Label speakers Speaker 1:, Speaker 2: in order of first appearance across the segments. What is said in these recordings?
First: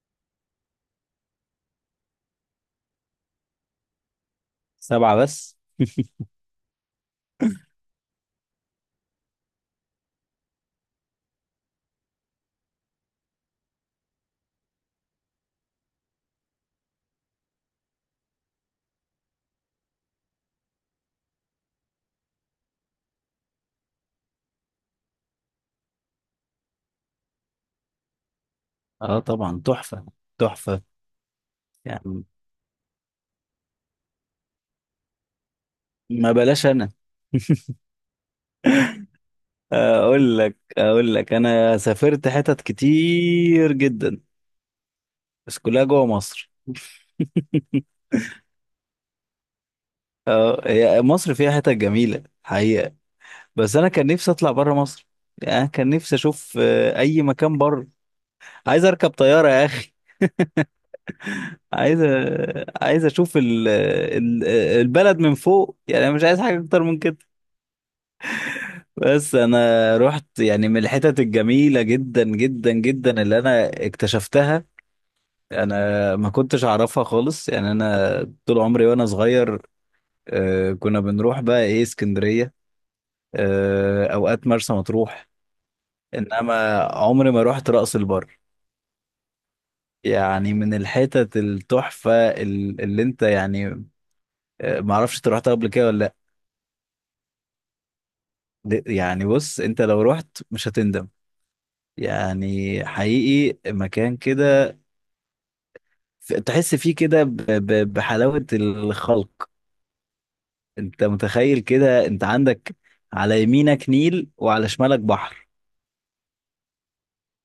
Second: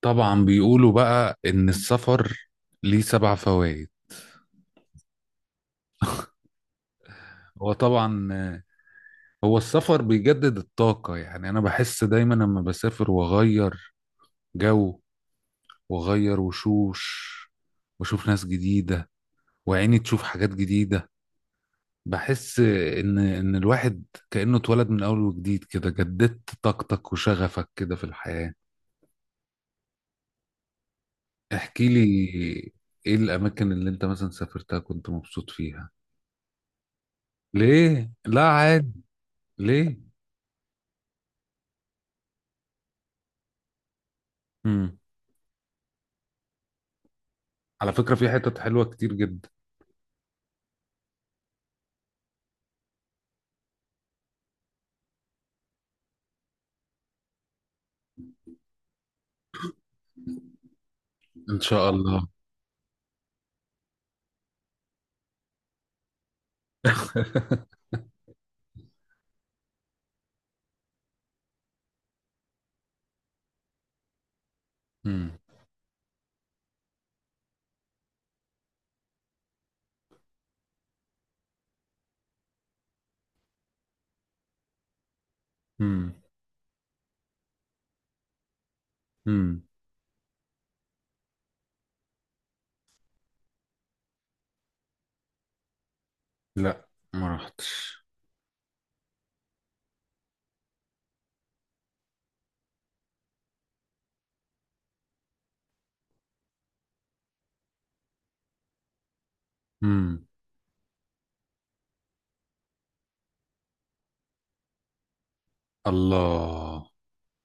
Speaker 1: طبعا بيقولوا بقى ان السفر ليه سبع فوائد.
Speaker 2: سبعة بس.
Speaker 1: هو طبعا، هو السفر بيجدد الطاقة. يعني انا بحس دايما لما بسافر واغير جو، واغير وشوش، واشوف ناس جديدة، وعيني تشوف حاجات جديدة، بحس ان الواحد كأنه اتولد من اول وجديد، كده جددت طاقتك وشغفك كده في الحياة.
Speaker 2: اه، طبعا تحفة. تحفة.
Speaker 1: احكي
Speaker 2: يعني
Speaker 1: لي، ايه الاماكن اللي انت مثلا سافرتها كنت مبسوط فيها؟
Speaker 2: ما بلاش. انا
Speaker 1: ليه، لا عادي. ليه؟
Speaker 2: اقول لك انا سافرت حتت كتير جدا،
Speaker 1: مم.
Speaker 2: بس كلها جوه مصر.
Speaker 1: على فكرة في حتت حلوة كتير جدا.
Speaker 2: اه، هي مصر فيها حتت جميلة حقيقة، بس انا كان نفسي اطلع بره مصر. يعني أنا كان نفسي اشوف اي مكان بره. عايز اركب طيارة يا اخي.
Speaker 1: ان شاء الله.
Speaker 2: عايز اشوف البلد من فوق. يعني أنا مش عايز حاجة اكتر من كده. بس انا رحت يعني من الحتت الجميله جدا جدا جدا اللي انا اكتشفتها.
Speaker 1: امم.
Speaker 2: انا ما كنتش اعرفها خالص. يعني انا طول عمري وانا صغير كنا بنروح بقى ايه اسكندريه. اوقات مرسى مطروح.
Speaker 1: امم.
Speaker 2: انما عمري ما رحت رأس البر.
Speaker 1: امم.
Speaker 2: يعني من الحتت التحفه اللي انت يعني. ما اعرفش انت رحتها قبل كده ولا لا؟
Speaker 1: لا، ما رحتش.
Speaker 2: يعني بص، انت لو رحت مش هتندم. يعني حقيقي مكان كده، تحس فيه كده بحلاوة الخلق.
Speaker 1: امم.
Speaker 2: انت متخيل كده؟ انت عندك على يمينك نيل وعلى شمالك بحر.
Speaker 1: الله.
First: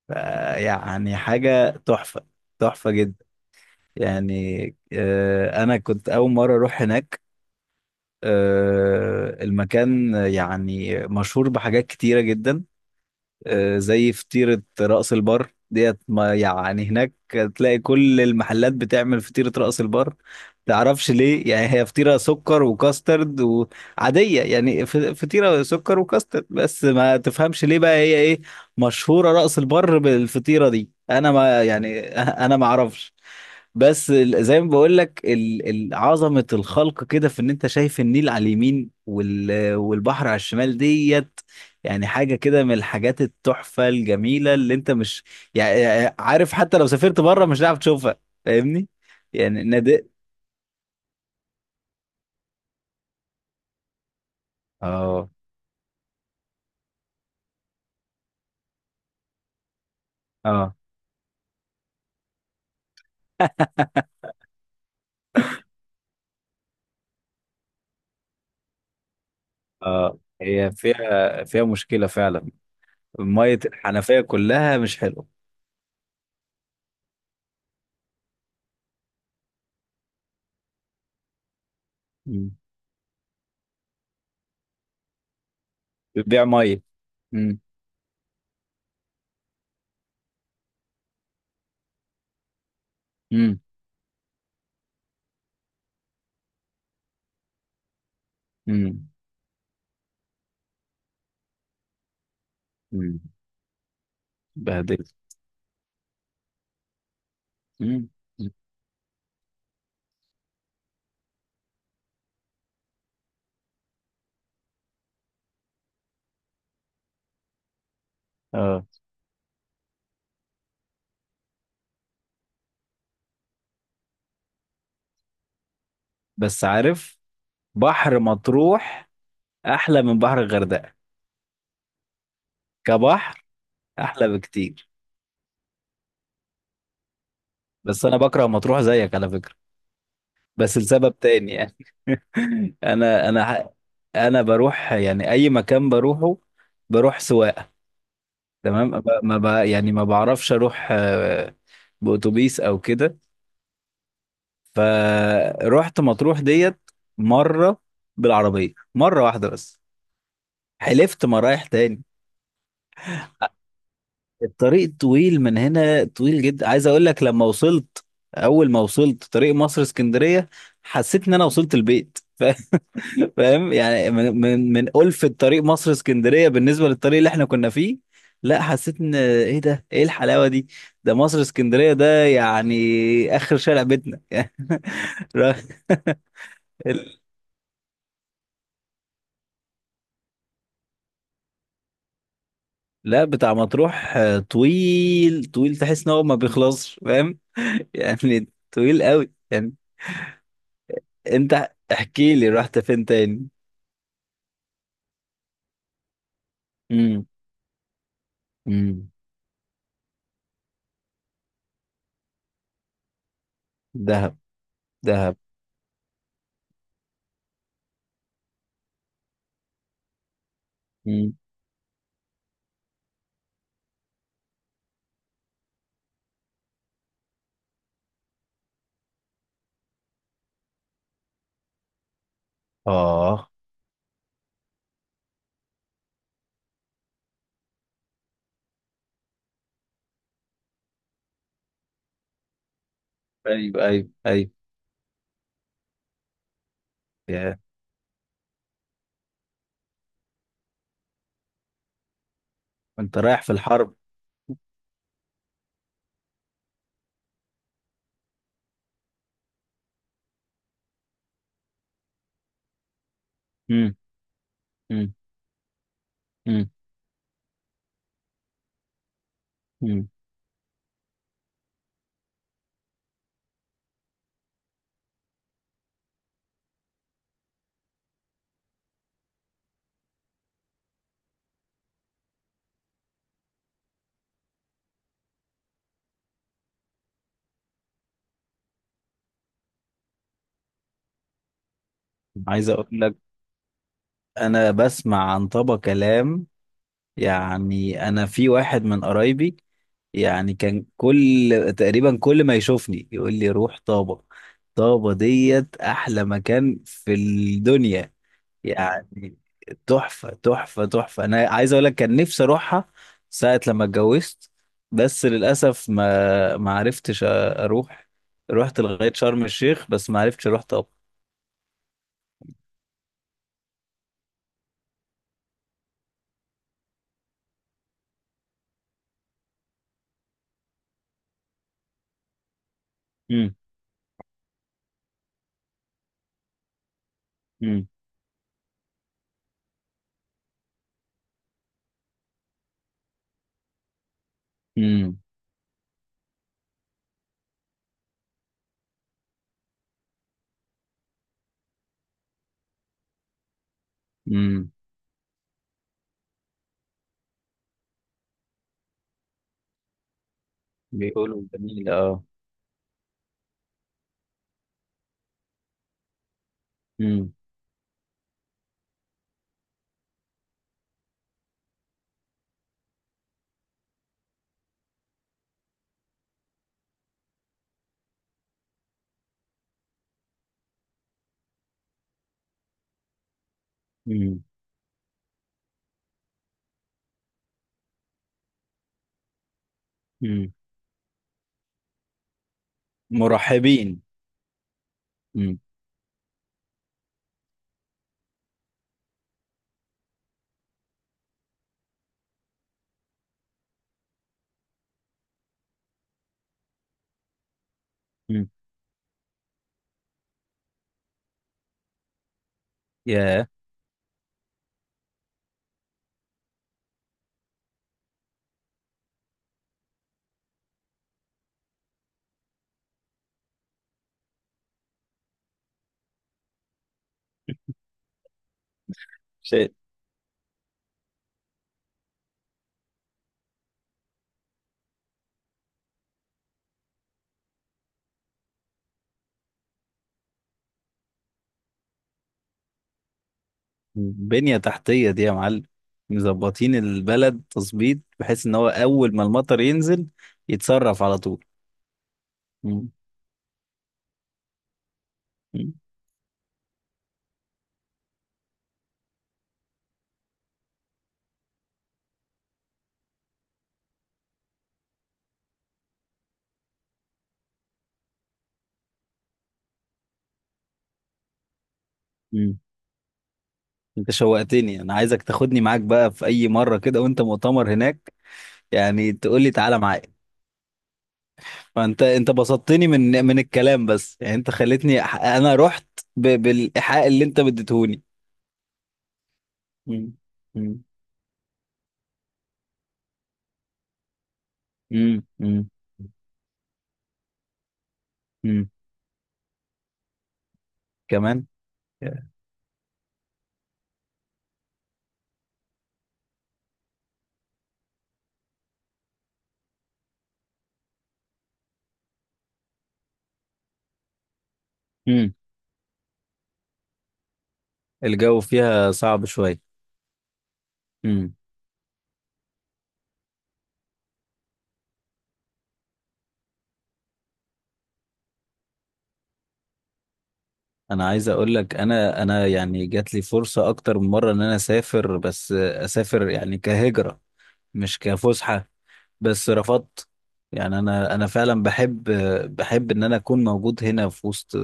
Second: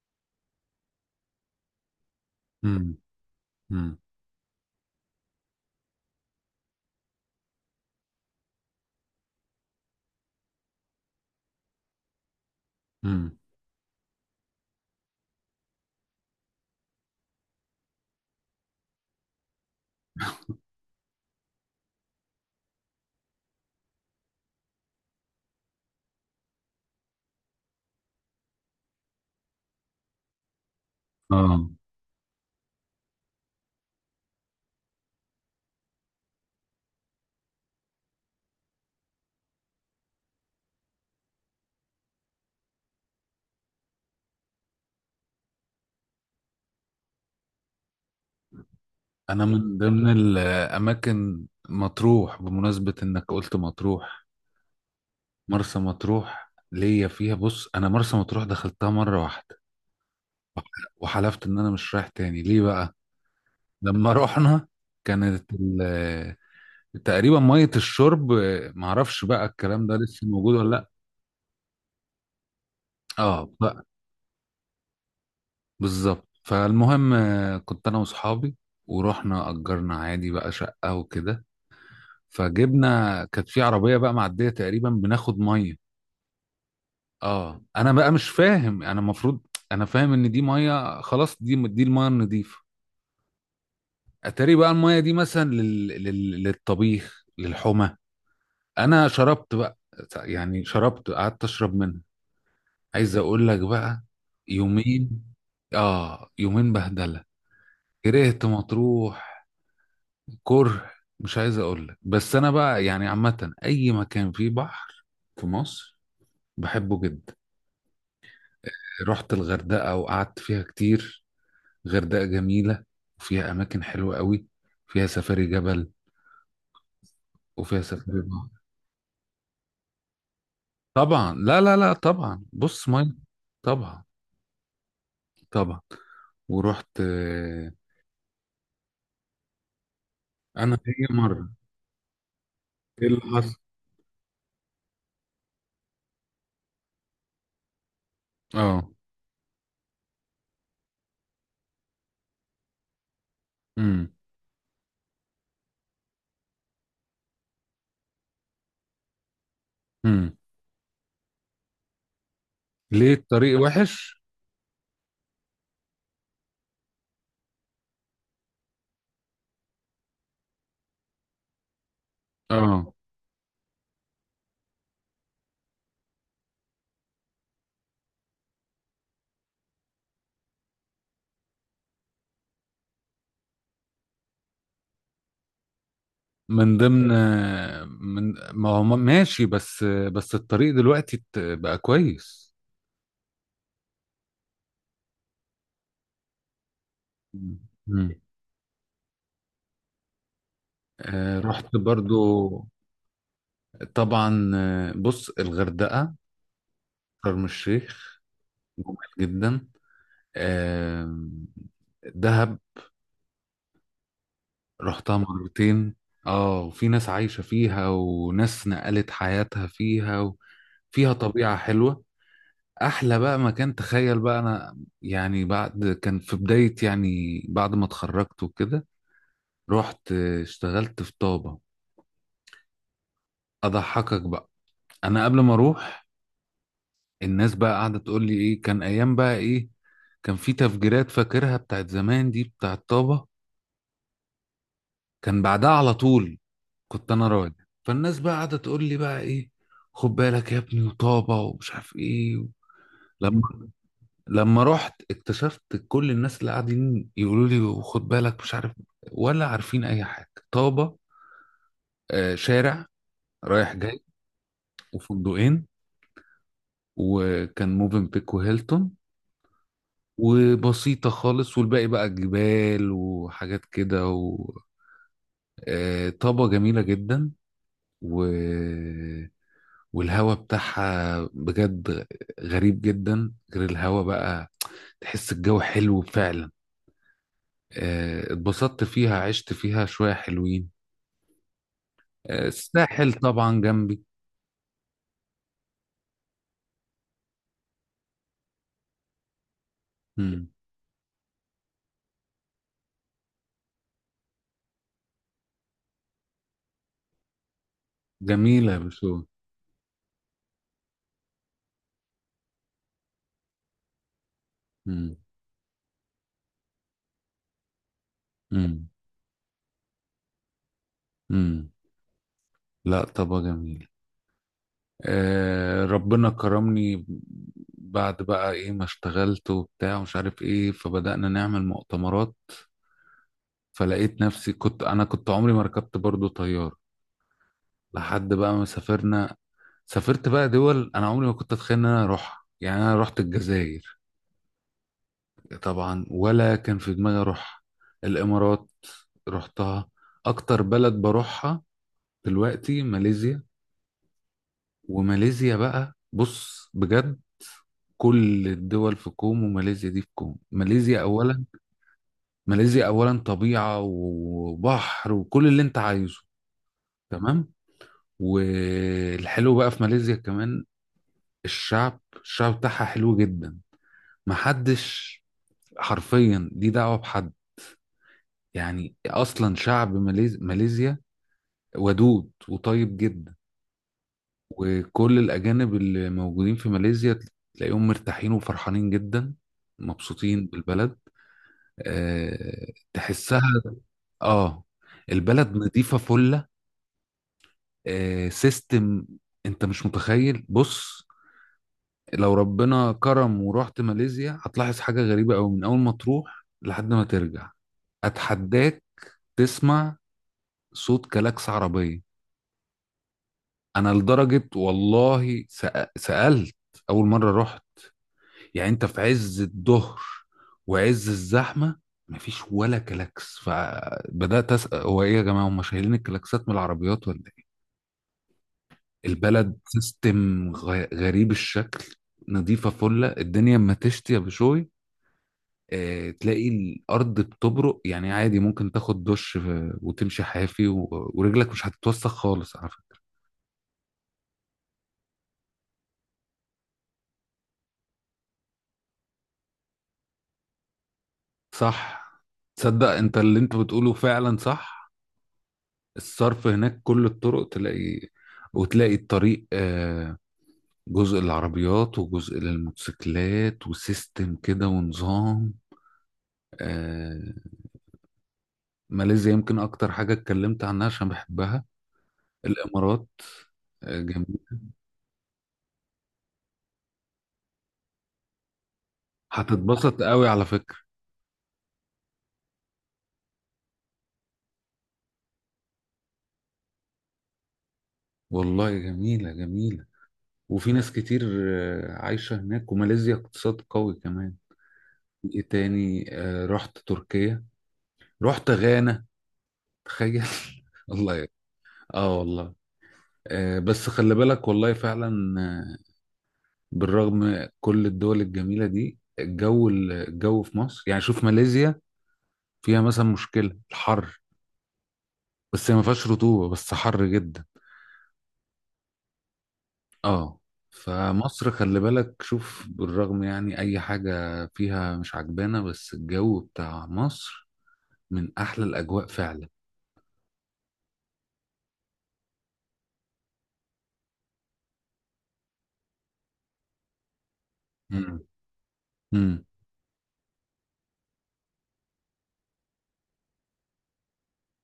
Speaker 2: ف- يعني حاجة تحفة. تحفة
Speaker 1: امم.
Speaker 2: جدا.
Speaker 1: امم.
Speaker 2: يعني انا كنت اول مرة اروح هناك. المكان يعني مشهور بحاجات كتيرة جدا.
Speaker 1: امم.
Speaker 2: زي فطيرة رأس البر ديت، ما يعني هناك تلاقي كل المحلات بتعمل فطيرة رأس البر. تعرفش ليه؟ يعني هي فطيرة سكر وكاسترد وعادية، يعني فطيرة سكر وكاسترد بس، ما تفهمش ليه بقى هي ايه مشهورة رأس البر بالفطيرة دي. انا ما
Speaker 1: اه.
Speaker 2: يعني انا ما اعرفش. بس زي ما بقول لك عظمة الخلق كده، في ان انت شايف النيل على اليمين والبحر على الشمال ديت. يعني حاجة كده من الحاجات التحفة الجميلة اللي انت مش يعني عارف. حتى لو سافرت بره مش هتعرف تشوفها. فاهمني؟
Speaker 1: انا
Speaker 2: يعني
Speaker 1: من
Speaker 2: نادق.
Speaker 1: ضمن الاماكن مطروح، بمناسبة انك قلت مطروح.
Speaker 2: اه
Speaker 1: مرسى مطروح ليا فيها، بص، انا مرسى مطروح دخلتها مرة واحدة وح-
Speaker 2: اه.
Speaker 1: وحلفت ان انا مش رايح تاني. ليه بقى؟ لما رحنا كانت تقريبا مية الشرب، معرفش بقى الكلام ده
Speaker 2: اه،
Speaker 1: لسه موجود
Speaker 2: هي
Speaker 1: ولا.
Speaker 2: فيها مشكلة فعلا.
Speaker 1: اه
Speaker 2: مية
Speaker 1: بقى.
Speaker 2: الحنفية كلها مش حلوة.
Speaker 1: بالظبط. فالمهم، كنت انا واصحابي ورحنا اجرنا عادي بقى شقه وكده.
Speaker 2: مم.
Speaker 1: فجبنا، كانت في عربيه بقى معديه تقريبا، بناخد ميه.
Speaker 2: بتبيع مية. مم.
Speaker 1: اه، انا بقى مش فاهم، انا المفروض انا فاهم ان دي ميه خلاص، دي الميه النظيفه.
Speaker 2: مم.
Speaker 1: اتاري بقى الميه دي مثلا للطبيخ، للحمى. انا
Speaker 2: مم.
Speaker 1: شربت بقى، يعني شربت قعدت اشرب منها. عايز
Speaker 2: مم.
Speaker 1: اقول لك بقى،
Speaker 2: بهدلت.
Speaker 1: يومين. اه، يومين بهدله.
Speaker 2: مم.
Speaker 1: كرهت
Speaker 2: مم.
Speaker 1: مطروح. كره. مش عايز اقول لك. بس انا بقى يعني عامه، اي مكان فيه بحر في مصر بحبه جدا.
Speaker 2: اه.
Speaker 1: رحت الغردقه وقعدت فيها كتير. غردقه جميله وفيها اماكن حلوه قوي. فيها سفاري جبل
Speaker 2: بس عارف،
Speaker 1: وفيها
Speaker 2: بحر
Speaker 1: سفاري بحر.
Speaker 2: مطروح أحلى من بحر الغردقة.
Speaker 1: طبعا، لا لا لا، طبعا بص، ميه.
Speaker 2: كبحر،
Speaker 1: طبعا.
Speaker 2: أحلى بكتير.
Speaker 1: طبعا. ورحت،
Speaker 2: بس أنا بكره مطروح زيك على فكرة،
Speaker 1: انا
Speaker 2: بس
Speaker 1: هي
Speaker 2: لسبب
Speaker 1: مره.
Speaker 2: تاني يعني.
Speaker 1: ايه اللي
Speaker 2: انا انا
Speaker 1: حصل؟
Speaker 2: ح- انا بروح يعني اي مكان بروحه، بروح سواقه.
Speaker 1: اه.
Speaker 2: تمام، ما ب- ما ب- يعني ما بعرفش اروح باتوبيس او كده.
Speaker 1: امم.
Speaker 2: فروحت مطروح ديت مره، بالعربيه مره واحده بس.
Speaker 1: امم.
Speaker 2: حلفت ما رايح تاني.
Speaker 1: ليه، الطريق وحش؟
Speaker 2: الطريق طويل من هنا، طويل جدا. عايز اقول لك، لما وصلت، اول ما وصلت طريق مصر اسكندريه، حسيت ان انا وصلت البيت.
Speaker 1: اه.
Speaker 2: فاهم يعني، من ألفة طريق مصر اسكندرية بالنسبة للطريق اللي احنا كنا فيه. لا، حسيت ان ايه ده، ايه الحلاوة دي؟ ده مصر اسكندرية، ده يعني اخر شارع بيتنا. ر-
Speaker 1: من ضمن.
Speaker 2: ال-
Speaker 1: من، ما هو ماشي، بس الطريق دلوقتي بقى كويس.
Speaker 2: لا، بتاع مطروح طويل طويل، تحس ان هو ما بيخلصش، فاهم؟
Speaker 1: مم.
Speaker 2: يعني طويل قوي يعني. انت
Speaker 1: رحت برضو،
Speaker 2: احكي لي رحت فين تاني؟
Speaker 1: طبعا. بص، الغردقة،
Speaker 2: امم.
Speaker 1: شرم الشيخ، جميل
Speaker 2: امم.
Speaker 1: جدا. آه، دهب،
Speaker 2: دهب.
Speaker 1: رحتها
Speaker 2: دهب.
Speaker 1: مرتين. اه، وفي ناس عايشة فيها وناس نقلت حياتها فيها، وفيها
Speaker 2: امم.
Speaker 1: طبيعة حلوة. احلى بقى مكان، تخيل بقى، انا يعني بعد كان في بداية، يعني بعد ما اتخرجت وكده رحت اشتغلت في طابة.
Speaker 2: اه.
Speaker 1: اضحكك بقى. انا قبل ما اروح، الناس بقى قاعدة تقول لي ايه، كان ايام بقى ايه. كان في تفجيرات، فاكرها بتاعت زمان دي، بتاعت طابة،
Speaker 2: ايوه، ايوه، ايوه.
Speaker 1: كان بعدها على طول. كنت انا
Speaker 2: يا،
Speaker 1: راجع، فالناس بقى قاعدة تقول لي بقى ايه، خد بالك يا ابني، وطابة ومش عارف ايه
Speaker 2: انت رايح
Speaker 1: لما
Speaker 2: في الحرب؟
Speaker 1: لما رحت اكتشفت كل الناس اللي قاعدين يقولوا لي خد بالك، مش عارف، ولا عارفين اي حاجة. طابة، شارع رايح جاي،
Speaker 2: مم.
Speaker 1: وفندقين،
Speaker 2: مم.
Speaker 1: وكان موفنبيك وهيلتون،
Speaker 2: مم.
Speaker 1: وبسيطة خالص، والباقي بقى جبال وحاجات كده. وطابة جميلة جدا و... والهوا بتاعها بجد غريب جدا. غير الهوا بقى، تحس الجو حلو فعلا. اتبسطت فيها، عشت فيها شوية حلوين.
Speaker 2: عايز اقول
Speaker 1: الساحل
Speaker 2: لك،
Speaker 1: طبعا جنبي.
Speaker 2: انا بسمع عن طبق كلام، يعني انا في واحد من قرايبي
Speaker 1: مم.
Speaker 2: يعني، كان كل تقريبا، كل ما يشوفني يقول لي روح طابة، طابة ديت احلى مكان في الدنيا.
Speaker 1: جميلة بشو.
Speaker 2: يعني تحفة تحفة تحفة، انا عايز اقول لك كان نفسي اروحها ساعة لما اتجوزت،
Speaker 1: مم.
Speaker 2: بس للاسف ما عرفتش اروح. رحت
Speaker 1: مم.
Speaker 2: لغاية شرم الشيخ بس ما عرفتش اروح طابة.
Speaker 1: مم. لا، طابة جميلة. ربنا كرمني. بعد بقى ايه، ما اشتغلت وبتاع ومش عارف ايه، فبدأنا نعمل مؤتمرات. فلقيت نفسي، كنت عمري ما ركبت برضو طيار
Speaker 2: مم.
Speaker 1: لحد بقى ما سافرنا. سافرت بقى دول انا عمري ما كنت اتخيل ان انا اروحها. يعني انا رحت الجزائر،
Speaker 2: امم.
Speaker 1: طبعا ولا كان في دماغي اروح. الامارات رحتها. اكتر بلد بروحها دلوقتي ماليزيا.
Speaker 2: امم.
Speaker 1: وماليزيا بقى، بص بجد، كل الدول في كوم وماليزيا دي في كوم. ماليزيا
Speaker 2: بيقولوا
Speaker 1: اولا.
Speaker 2: جميل، اه.
Speaker 1: ماليزيا اولا طبيعة وبحر وكل اللي انت عايزه،
Speaker 2: امم.
Speaker 1: تمام. والحلو بقى في ماليزيا كمان، الشعب بتاعها حلو جدا. محدش، حرفيا دي دعوة بحد، يعني اصلا شعب ماليزيا ودود وطيب جدا.
Speaker 2: امم.
Speaker 1: وكل الأجانب اللي موجودين في ماليزيا تلاقيهم مرتاحين وفرحانين جدا، مبسوطين
Speaker 2: امم.
Speaker 1: بالبلد. أه، تحسها.
Speaker 2: مرحبين.
Speaker 1: اه. البلد
Speaker 2: امم.
Speaker 1: نظيفة فلة. أه، سيستم. انت مش متخيل، بص، لو ربنا كرم ورحت ماليزيا هتلاحظ حاجة غريبة أوي من أول ما تروح لحد ما ترجع.
Speaker 2: امم.
Speaker 1: أتحداك تسمع صوت كلاكس عربية.
Speaker 2: يا
Speaker 1: أنا لدرجة، والله، سألت أول مرة رحت. يعني انت في عز الظهر وعز الزحمه، مفيش ولا كلاكس. فبدات اسال، هو ايه يا جماعه، هم شايلين الكلاكسات من العربيات ولا ايه. البلد
Speaker 2: شيء.
Speaker 1: سيستم غريب الشكل. نظيفه فله الدنيا، اما تشتي يا بشوي اه، تلاقي الارض بتبرق. يعني عادي ممكن تاخد دش وتمشي حافي ورجلك مش هتتوسخ خالص على فكره.
Speaker 2: بنية تحتية دي يا معلم. مظبطين البلد تظبيط بحيث ان هو اول ما المطر ينزل، يتصرف على طول.
Speaker 1: صح. تصدق
Speaker 2: امم.
Speaker 1: انت اللي انت بتقوله فعلا صح.
Speaker 2: امم.
Speaker 1: الصرف هناك كل الطرق تلاقي، وتلاقي الطريق جزء للعربيات وجزء للموتوسيكلات، وسيستم كده ونظام. آه، ماليزيا يمكن أكتر حاجة اتكلمت عنها عشان بحبها.
Speaker 2: امم.
Speaker 1: الإمارات
Speaker 2: انت
Speaker 1: جميل.
Speaker 2: شوقتني، انا عايزك تاخدني معاك بقى في اي مرة كده وانت مؤتمر هناك. يعني تقول لي تعالى
Speaker 1: هتتبسط
Speaker 2: معايا.
Speaker 1: قوي على فكرة.
Speaker 2: فانت بسطتني من الكلام بس، يعني انت خلتني انا رحت بالايحاء اللي انت بديتهوني.
Speaker 1: والله جميلة جميلة.
Speaker 2: مم.
Speaker 1: وفي
Speaker 2: مم.
Speaker 1: ناس كتير عايشة هناك، وماليزيا اقتصاد قوي كمان.
Speaker 2: مم.
Speaker 1: إيه
Speaker 2: مم.
Speaker 1: تاني؟ رحت تركيا، رحت
Speaker 2: مم.
Speaker 1: غانا. تخيل. الله يك-
Speaker 2: كمان.
Speaker 1: اه والله. بس خلي بالك، والله فعلا بالرغم كل الدول الجميلة دي، الجو في مصر، يعني شوف ماليزيا فيها مثلا مشكلة الحر،
Speaker 2: مم.
Speaker 1: بس هي ما فيهاش رطوبة، بس حر جدا.
Speaker 2: الجو فيها صعب شوية.
Speaker 1: اه.
Speaker 2: مم.
Speaker 1: فمصر خلي بالك، شوف، بالرغم يعني اي حاجة فيها مش عجبانة، بس الجو بتاع مصر من احلى الاجواء فعلا.
Speaker 2: انا عايز اقول لك، انا يعني جات لي فرصة اكتر من مرة ان انا اسافر، بس اسافر يعني كهجرة مش
Speaker 1: مم.
Speaker 2: كفسحة.
Speaker 1: مم.
Speaker 2: بس رفضت. يعني انا فعلا بحب ان انا اكون موجود هنا في وسط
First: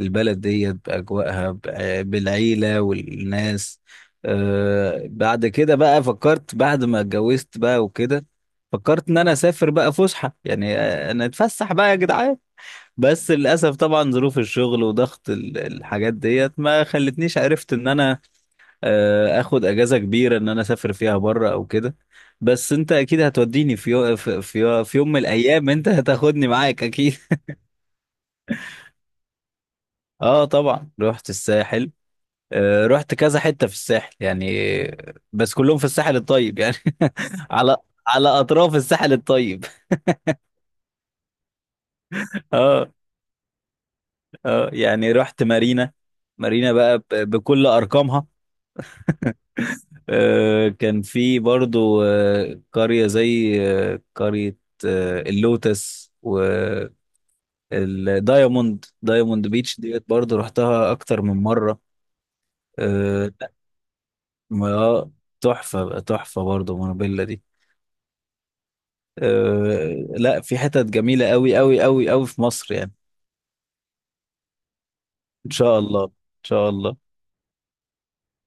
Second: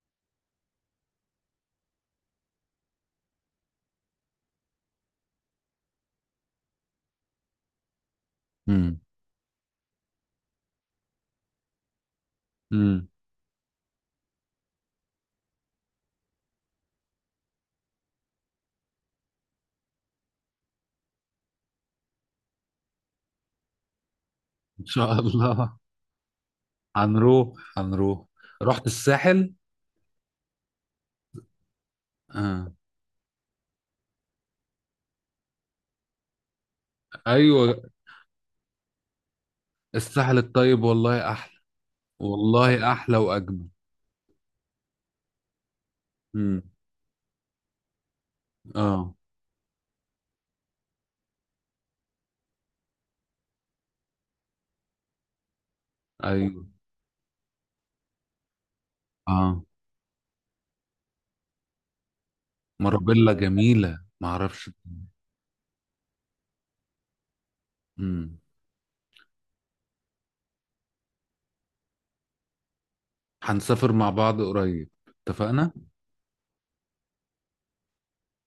Speaker 2: البلد دي باجواءها، بالعيله والناس. بعد كده بقى فكرت بعد ما اتجوزت بقى وكده.
Speaker 1: مم.
Speaker 2: فكرت ان انا اسافر بقى فسحه. يعني انا اتفسح بقى يا جدعان.
Speaker 1: مم.
Speaker 2: بس للاسف طبعا ظروف الشغل وضغط الحاجات ديت ما خلتنيش عرفت ان انا اخد اجازه كبيره ان انا اسافر فيها بره او كده. بس انت اكيد هتوديني
Speaker 1: ان
Speaker 2: في
Speaker 1: شاء
Speaker 2: يوم من الايام،
Speaker 1: الله.
Speaker 2: انت هتاخدني معاك اكيد.
Speaker 1: هنروح هنروح. رحت الساحل.
Speaker 2: اه، طبعا رحت الساحل.
Speaker 1: آه.
Speaker 2: رحت كذا حته في الساحل، يعني بس كلهم في الساحل الطيب يعني. على
Speaker 1: ايوه،
Speaker 2: على اطراف الساحل الطيب.
Speaker 1: الساحل الطيب، والله احلى،
Speaker 2: اه.
Speaker 1: والله احلى واجمل.
Speaker 2: اه، يعني رحت مارينا.
Speaker 1: امم.
Speaker 2: مارينا بقى بكل ارقامها.
Speaker 1: اه.
Speaker 2: كان في برضو قريه زي قريه اللوتس و
Speaker 1: ايوه.
Speaker 2: دايموند
Speaker 1: اه،
Speaker 2: بيتش ديت برضه رحتها اكتر من مره. آه
Speaker 1: مارابيلا
Speaker 2: لا،
Speaker 1: جميله، ما اعرفش.
Speaker 2: ما- آه، تحفه تحفه برضه مونوبيلا دي.
Speaker 1: امم.
Speaker 2: لا، في حتت جميله قوي قوي قوي قوي في مصر يعني.
Speaker 1: هنسافر مع بعض قريب.
Speaker 2: ان
Speaker 1: اتفقنا.
Speaker 2: شاء الله. ان شاء الله.